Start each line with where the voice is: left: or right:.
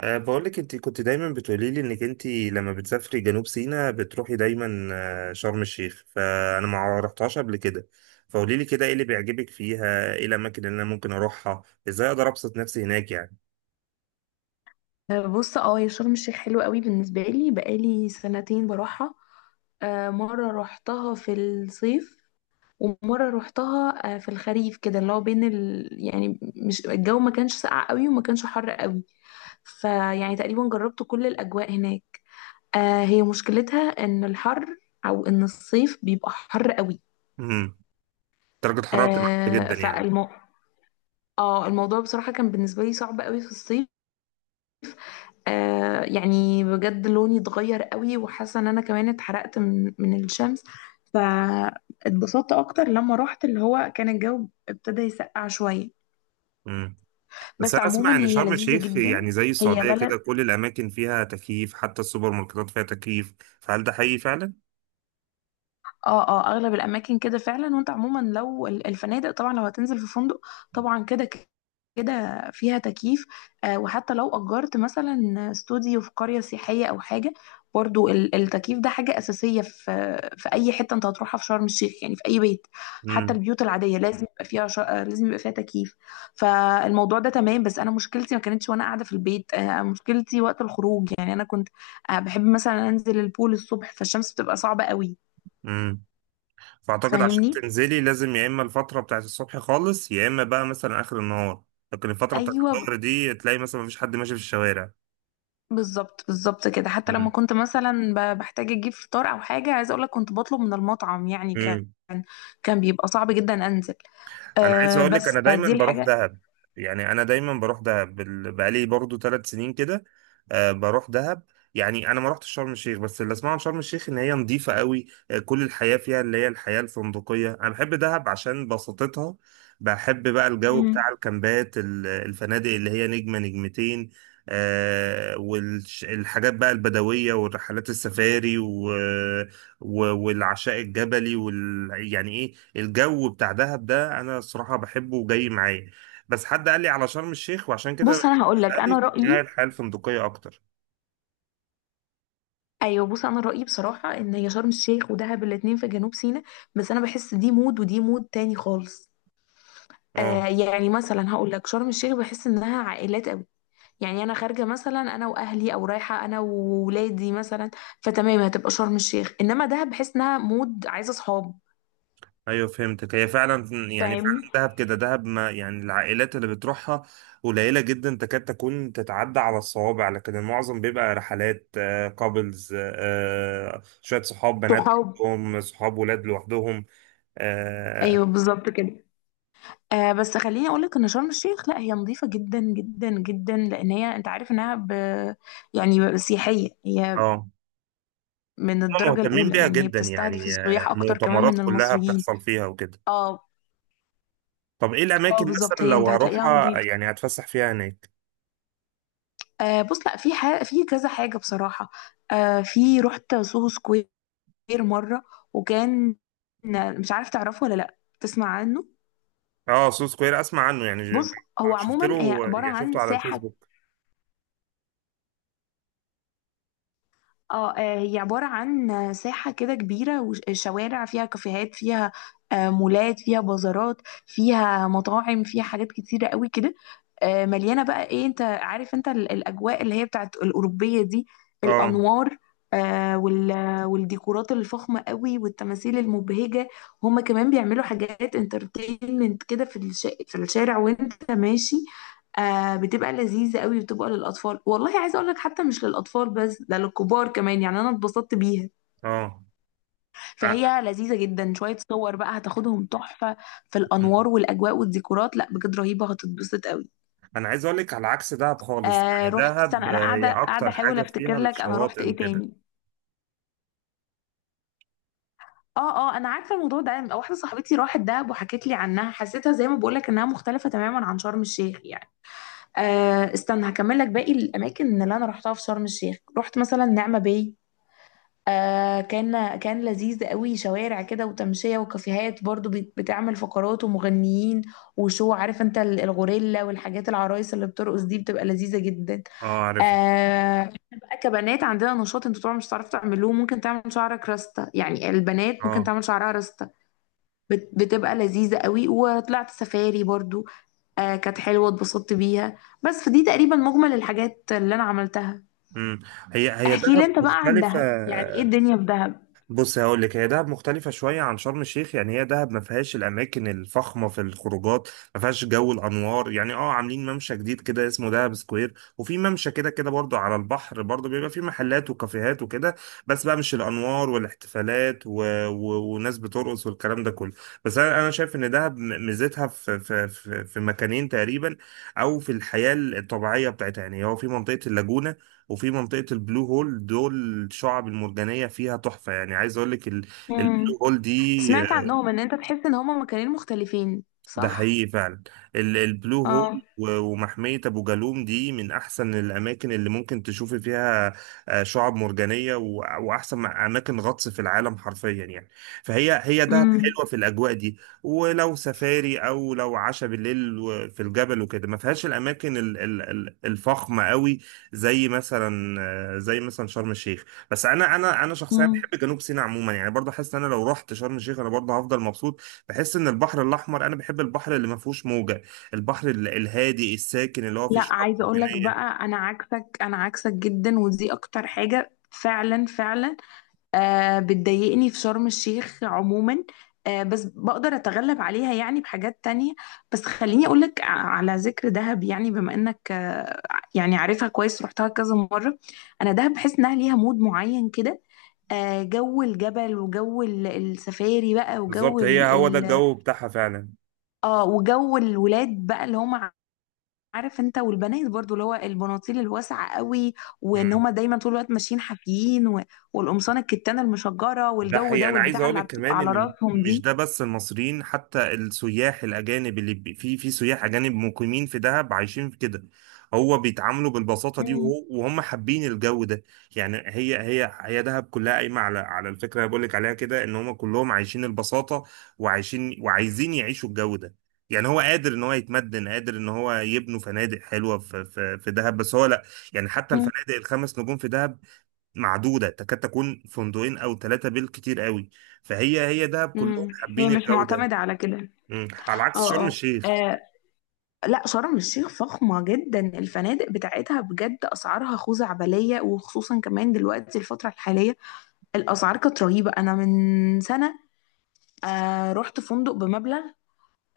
right: بقولك انت كنت دايما بتقولي لي انك انت لما بتسافري جنوب سيناء بتروحي دايما شرم الشيخ، فانا ما رحتهاش قبل كده. فقولي لي كده ايه اللي بيعجبك فيها، ايه الاماكن اللي انا ممكن اروحها، ازاي اقدر ابسط نفسي هناك يعني.
left: بص يا شرم الشيخ حلوة قوي بالنسبة لي بقالي سنتين بروحها. مرة روحتها في الصيف، ومرة روحتها في الخريف كده اللي هو بين يعني مش الجو، ما كانش ساقع قوي وما كانش حر قوي. فيعني تقريبا جربت كل الأجواء هناك. هي مشكلتها إن الحر، أو إن الصيف بيبقى حر قوي.
right: امم. درجة حرارة بتبقى عالية
left: آه،
right: جدا يعني.
left: فالمو... اه الموضوع بصراحة كان بالنسبة لي صعب قوي في الصيف. يعني بجد لوني اتغير قوي، وحاسه ان انا كمان اتحرقت من الشمس. فاتبسطت اكتر لما رحت اللي هو كان الجو ابتدى يسقع شويه.
right: امم. بس
left: بس
right: انا اسمع
left: عموما
right: ان
left: هي
right: شرم
left: لذيذه
right: الشيخ يعني
left: جدا.
right: زي
left: هي
right: السعودية كده
left: بلد.
right: كل الاماكن فيها تكييف حتى السوبر ماركتات فيها تكييف، فهل ده حقيقي فعلا؟
left: اه اه، اغلب الاماكن كده فعلا، وانت عموما لو الفنادق، طبعا لو هتنزل في فندق طبعا كده فيها تكييف. آه، وحتى لو اجرت مثلا استوديو في قرية سياحية او حاجة، برضو التكييف ده حاجة أساسية في أي حتة أنت هتروحها في شرم الشيخ، يعني في أي بيت. حتى
right: امم.
left: البيوت العادية لازم يبقى فيها ش... آه، لازم يبقى فيها تكييف. فالموضوع ده تمام، بس أنا مشكلتي ما كانتش وأنا قاعدة في البيت، مشكلتي وقت الخروج. يعني أنا كنت بحب مثلا أنزل البول الصبح، فالشمس بتبقى صعبة قوي.
right: امم. فاعتقد عشان
left: فاهمني؟
right: تنزلي لازم يا اما الفتره بتاعت الصبح خالص يا اما بقى مثلا اخر النهار، لكن الفتره بتاعت
left: ايوه،
right: الظهر دي تلاقي مثلا مفيش حد ماشي في الشوارع.
left: بالظبط بالظبط كده. حتى لما كنت مثلا بحتاج اجيب فطار او حاجه، عايزه اقول لك كنت بطلب من المطعم، يعني كان
right: امم.
left: كان بيبقى صعب جدا انزل.
right: انا عايز اقول لك
left: بس
right: انا دايما
left: فدي
right: بروح
left: الحاجه.
right: دهب. يعني انا دايما بروح دهب بقالي برضو 3 سنين كده. بروح دهب. يعني انا ما رحتش شرم الشيخ، بس اللي اسمعه عن شرم الشيخ ان هي نظيفه قوي، آه كل الحياه فيها اللي هي الحياه الفندقيه. انا بحب دهب عشان بساطتها، بحب بقى الجو
left: مم.
right: بتاع الكامبات الفنادق اللي هي نجمه نجمتين. والحاجات بقى البدويه والرحلات السفاري و... والعشاء الجبلي يعني ايه الجو بتاع دهب ده، انا الصراحه بحبه وجاي معايا، بس حد قال لي على شرم الشيخ وعشان كده
left: بص انا هقول لك انا
right: بسالك إن هي
left: رايي.
right: الحياه الفندقيه اكتر.
left: ايوه بص، انا رايي بصراحه ان هي شرم الشيخ ودهب الاتنين في جنوب سيناء، بس انا بحس دي مود ودي مود تاني خالص.
right: اه،
left: يعني مثلا هقول لك شرم الشيخ بحس انها عائلات قوي، يعني انا خارجه مثلا انا واهلي، او رايحه انا وولادي مثلا، فتمام هتبقى شرم الشيخ. انما دهب بحس انها مود عايزه صحاب.
right: ايوه فهمتك، هي فعلا يعني
left: فاهمني؟
right: فعلا دهب كده. دهب ما يعني العائلات اللي بتروحها قليله جدا، تكاد تكون تتعدى على الصوابع، لكن المعظم بيبقى رحلات كابلز، شويه صحاب بنات
left: صحاب.
right: لوحدهم، صحاب ولاد لوحدهم.
left: ايوه
right: اه.
left: بالظبط كده. بس خليني اقول لك ان شرم الشيخ، لا هي نظيفه جدا جدا جدا، لان هي انت عارف انها يعني سياحيه هي
right: آه.
left: من
right: هم
left: الدرجه
right: مهتمين
left: الاولى،
right: بيها
left: يعني هي
right: جدا
left: بتستهدف
right: يعني،
left: السياح اكتر كمان
right: المؤتمرات
left: من
right: كلها
left: المصريين.
right: بتحصل فيها وكده.
left: اه.
right: طب ايه
left: اه
right: الاماكن
left: بالظبط،
right: مثلا
left: هي انت
right: لو
left: هتلاقيها
right: هروحها
left: نظيفه.
right: يعني هتفسح فيها هناك؟
left: بص، لا في ح... في كذا حاجه بصراحه. في رحت سوهو سكوير غير مرة، وكان، مش عارف تعرفه ولا لأ، تسمع عنه؟
right: اه، سو سكوير اسمع عنه، يعني
left: بص هو
right: شفت
left: عموما هي
right: له
left: عبارة
right: يعني
left: عن
right: شفته على
left: ساحة.
right: الفيسبوك.
left: اه، هي عبارة عن ساحة كده كبيرة وشوارع فيها، كافيهات فيها، مولات فيها، بازارات فيها، مطاعم فيها، حاجات كتيرة قوي كده. مليانة بقى، ايه، انت عارف انت الأجواء اللي هي بتاعت الأوروبية دي،
right: اه.
left: الأنوار، والديكورات الفخمة قوي والتماثيل المبهجة. هما كمان بيعملوا حاجات انترتينمنت كده في الشارع وانت ماشي. بتبقى لذيذة قوي، وبتبقى للأطفال، والله عايزة أقول لك حتى مش للأطفال بس، ده للكبار كمان، يعني أنا اتبسطت بيها.
right: اه. آه.
left: فهي لذيذة جدا. شوية صور بقى هتاخدهم تحفة في الأنوار والأجواء والديكورات، لا بجد رهيبة، هتتبسط قوي.
right: انا عايز اقول لك على عكس دهب خالص، يعني
left: رحت، استنى
right: دهب
left: أنا
right: هي
left: قاعدة
right: اكتر
left: أحاول
right: حاجه
left: أفتكر
right: فيها
left: لك، أنا رحت
right: الشواطئ
left: إيه
right: وكده.
left: تاني. اه اه، انا عارفه الموضوع ده. واحده صاحبتي راحت دهب وحكت لي عنها، حسيتها زي ما بقول لك انها مختلفه تماما عن شرم الشيخ يعني. استنى هكمل لك باقي الاماكن اللي انا رحتها في شرم الشيخ. رحت مثلا نعمه باي، كان لذيذ قوي، شوارع كده وتمشية وكافيهات، برضو بتعمل فقرات ومغنيين. وشو، عارف انت الغوريلا والحاجات، العرايس اللي بترقص دي، بتبقى لذيذة جدا.
right: اه عارفها.
left: احنا بقى كبنات عندنا نشاط انتوا طبعا مش هتعرفوا تعملوه، ممكن تعمل شعرك راستة، يعني البنات ممكن
right: اه.
left: تعمل شعرها راستة. بتبقى لذيذة قوي. وطلعت سفاري برضو، كانت حلوة اتبسطت بيها. بس فدي تقريبا مجمل الحاجات اللي انا عملتها.
right: امم. هي هي
left: احكي لي
right: دهب
left: انت بقى عن
right: مختلفه.
left: دهب، يعني ايه الدنيا في دهب؟
right: بص هقول لك، هي دهب مختلفة شوية عن شرم الشيخ، يعني هي دهب ما فيهاش الأماكن الفخمة في الخروجات، ما فيهاش جو الأنوار يعني. اه عاملين ممشى جديد كده اسمه دهب سكوير، وفي ممشى كده كده برضو على البحر برضو بيبقى فيه محلات وكافيهات وكده، بس بقى مش الأنوار والاحتفالات وناس بترقص والكلام ده كله. بس أنا شايف إن دهب ميزتها في مكانين تقريبا، أو في الحياة الطبيعية بتاعتها. يعني هو في منطقة اللاجونة وفي منطقة البلو هول، دول الشعب المرجانية فيها تحفة. يعني عايز اقول لك البلو
left: مم.
right: هول دي
left: سمعت عنهم ان انت تحس ان هما مكانين مختلفين،
right: ده
left: صح؟
right: حقيقي فعلا. البلو هول
left: اه.
right: ومحمية أبو جالوم دي من أحسن الأماكن اللي ممكن تشوفي فيها، شعاب مرجانية وأحسن أماكن غطس في العالم حرفيا يعني. فهي هي دهب
left: امم.
right: حلوة في الأجواء دي، ولو سفاري أو لو عشاء بالليل في الجبل وكده ما فيهاش الأماكن الفخمة قوي، زي مثلا زي مثلا شرم الشيخ. بس أنا شخصيا
left: مم.
right: بحب جنوب سيناء عموما، يعني برضه حاسس إن أنا لو رحت شرم الشيخ أنا برضه هفضل مبسوط. بحس ان البحر الاحمر، انا بحب البحر اللي ما فيهوش موجه، البحر الهادي الساكن اللي هو فيه
left: لا
right: شعاب
left: عايزه اقول لك
right: مرجانيه.
left: بقى، انا عكسك، انا عكسك جدا، ودي اكتر حاجه فعلا فعلا بتضايقني في شرم الشيخ عموما، بس بقدر اتغلب عليها يعني بحاجات تانية. بس خليني اقولك، على ذكر دهب، يعني بما انك يعني عارفها كويس، رحتها كذا مرة. انا دهب بحس انها ليها مود معين كده، جو الجبل، وجو السفاري بقى، وجو
right: بالظبط، هي
left: ال
right: هو ده
left: ال
right: الجو بتاعها فعلا.
left: اه وجو الولاد بقى اللي هم، عارف انت، والبنات برضو، اللي هو البناطيل الواسعه قوي، وان
right: مم.
left: هما دايما طول الوقت ماشيين حافيين، و... والقمصان الكتانه المشجره
right: ده
left: والجو
right: حقيقي.
left: ده
right: انا عايز
left: والبتاع
right: اقول
left: اللي
right: لك
left: بتبقى
right: كمان
left: على
right: ان
left: راسهم
right: مش
left: دي.
right: ده بس المصريين، حتى السياح الاجانب اللي في سياح اجانب مقيمين في دهب عايشين في كده، هو بيتعاملوا بالبساطه دي،
left: مم.
right: وهم حابين الجو ده. يعني هي دهب كلها قايمه على الفكره اللي بقول لك عليها كده، ان هم كلهم عايشين البساطه وعايشين وعايزين يعيشوا الجو ده. يعني هو قادر ان هو يتمدن، قادر ان هو يبنوا فنادق حلوه في دهب بس هو لا. يعني حتى
left: مم.
right: الفنادق الخمس نجوم في دهب معدودة تكاد تكون فندقين أو ثلاثة بالكتير قوي. فهي هي دهب كلهم
left: امم، هي
right: حابين
left: مش
right: الجودة.
left: معتمده على كده.
right: مم. على عكس
left: اه
right: شرم
left: اه.
right: الشيخ.
left: آه لا شرم الشيخ فخمة جدا، الفنادق بتاعتها بجد أسعارها خزعبلية، وخصوصا كمان دلوقتي الفترة الحالية الأسعار كانت رهيبة. أنا من سنة رحت فندق بمبلغ،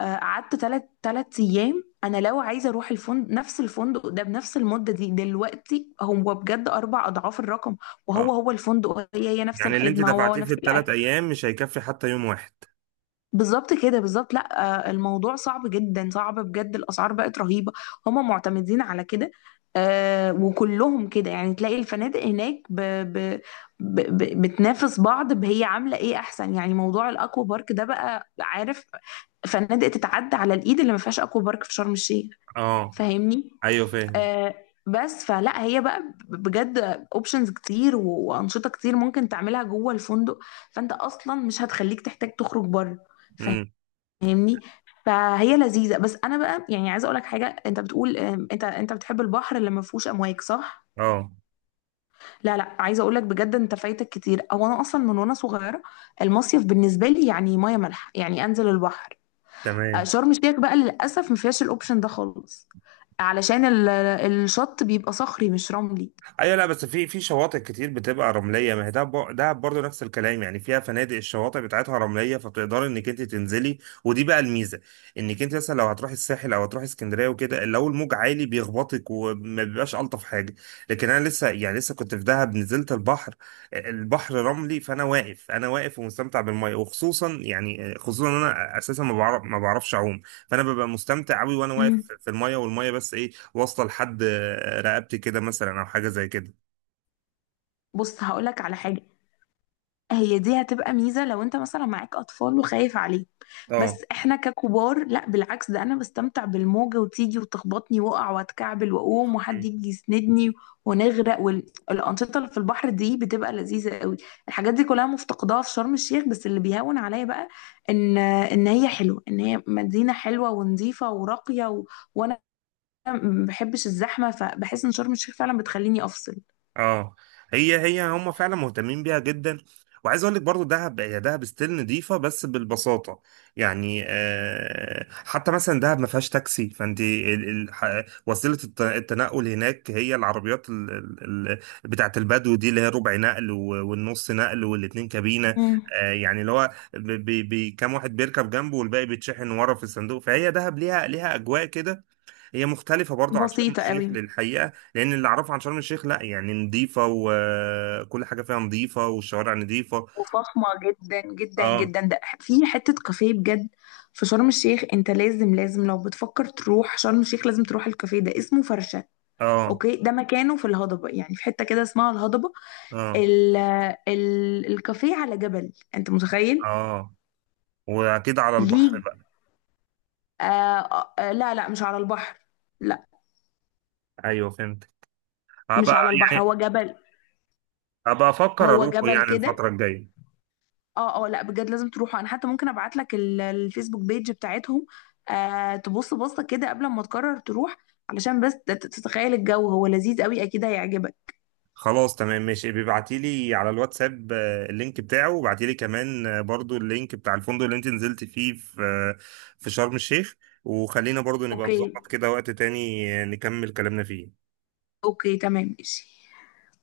left: قعدت تلات أيام. أنا لو عايزة أروح الفندق، نفس الفندق ده، بنفس المدة دي دلوقتي، هو بجد أربع أضعاف الرقم.
right: اه.
left: وهو الفندق، هي نفس
right: يعني اللي أنت
left: الخدمة، هو
right: دفعتيه
left: نفس
right: في الثلاث
left: الأكل.
right: أيام مش هيكفي حتى يوم واحد.
left: بالظبط كده، بالظبط. لا الموضوع صعب جدا، صعب بجد، الاسعار بقت رهيبه، هما معتمدين على كده. وكلهم كده، يعني تلاقي الفنادق هناك ب ب ب ب بتنافس بعض، هي عامله ايه احسن. يعني موضوع الاكوا بارك ده بقى، عارف، فنادق تتعدى على الايد اللي ما فيهاش اكوا بارك في شرم الشيخ.
right: اه.
left: فاهمني؟
right: أيوه فاهم.
left: آه بس فلا، هي بقى بجد اوبشنز كتير وانشطه كتير ممكن تعملها جوه الفندق، فانت اصلا مش هتخليك تحتاج تخرج بره.
right: مم.
left: فاهمني؟ فهي لذيذه. بس انا بقى يعني عايزه اقول لك حاجه، انت بتقول انت بتحب البحر اللي ما فيهوش امواج، صح؟
right: اه
left: لا لا، عايزه اقول لك بجد انت فايتك كتير. او انا اصلا من وانا صغيره المصيف بالنسبه لي يعني ميه مالحه، يعني انزل البحر.
right: تمام.
left: شرم الشيخ بقى للاسف ما فيهاش الاوبشن ده خالص، علشان الشط بيبقى صخري مش رملي.
right: ايوه، لا بس في شواطئ كتير بتبقى رمليه، ما هي دهب دهب برضه نفس الكلام يعني فيها فنادق الشواطئ بتاعتها رمليه، فبتقدري انك انت تنزلي. ودي بقى الميزه، انك انت مثلا لو هتروحي الساحل او هتروحي اسكندريه وكده لو الموج عالي بيخبطك وما بيبقاش الطف حاجه. لكن انا لسه كنت في دهب، نزلت البحر البحر رملي، فانا واقف انا واقف ومستمتع بالميه، وخصوصا يعني خصوصا إن انا اساسا ما بعرفش اعوم. فانا ببقى مستمتع قوي وانا
left: مم.
right: واقف في الميه، والميه بس ايه واصله لحد رقبتي كده مثلا او حاجه زي كده.
left: بص هقول لك على حاجه، هي دي هتبقى ميزة لو انت مثلا معاك اطفال وخايف عليهم. بس
right: اه.
left: احنا ككبار لا، بالعكس، ده انا بستمتع بالموجة وتيجي وتخبطني، واقع واتكعبل واقوم وحد يجي يسندني، ونغرق، والانشطة اللي في البحر دي بتبقى لذيذة قوي. الحاجات دي كلها مفتقداها في شرم الشيخ. بس اللي بيهون عليا بقى ان هي حلوة، ان هي مدينة حلوة ونظيفة وراقية وانا ما بحبش الزحمة، فبحس ان شرم الشيخ فعلا بتخليني افصل.
right: اه. هي هي هم فعلا مهتمين بيها جدا. وعايز اقول لك برضو دهب، هي دهب ستيل نضيفه بس بالبساطه. يعني حتى مثلا دهب ما فيهاش تاكسي، فانت وسيله التنقل هناك هي العربيات بتاعت البدو دي اللي هي ربع نقل والنص نقل والاتنين كابينه.
left: مم.
right: يعني اللي هو كام واحد بيركب جنبه والباقي بيتشحن ورا في الصندوق، فهي دهب ليها اجواء كده. هي مختلفة برضو عن شرم
left: بسيطة
right: الشيخ
left: قوي
right: للحقيقة، لأن اللي أعرفه عن شرم الشيخ لأ يعني نظيفة وكل حاجة فيها نظيفة والشوارع نظيفة.
left: وفخمة جدا جدا
right: اه.
left: جدا. ده في حتة كافيه بجد في شرم الشيخ، انت لازم، لازم لو بتفكر تروح شرم الشيخ لازم تروح الكافيه ده، اسمه فرشة.
right: اه.
left: اوكي. ده مكانه في الهضبة، يعني في حتة كده اسمها الهضبة.
right: اه.
left: ال ال الكافيه على جبل، انت متخيل؟
right: اه. وأكيد على البحر
left: ليه؟
right: بقى.
left: لا لا، مش على البحر. لا
right: أيوه فهمت.
left: مش
right: هبقى
left: على البحر،
right: يعني
left: هو جبل.
right: هبقى أفكر
left: هو
right: أروحه
left: جبل
right: يعني
left: كده.
right: الفترة الجاية.
left: اه اه، لا بجد لازم تروحوا. انا حتى ممكن ابعت لك الفيسبوك بيج بتاعتهم، تبص بصه كده قبل ما تقرر تروح، علشان بس تتخيل الجو، هو لذيذ قوي اكيد هيعجبك.
right: خلاص تمام ماشي، بيبعتيلي على الواتساب اللينك بتاعه، وبعتيلي كمان برضو اللينك بتاع الفندق اللي أنت نزلت فيه في في شرم الشيخ، وخلينا برضو نبقى
left: اوكي.
right: نظبط كده وقت تاني نكمل كلامنا فيه.
left: اوكي تمام ماشي.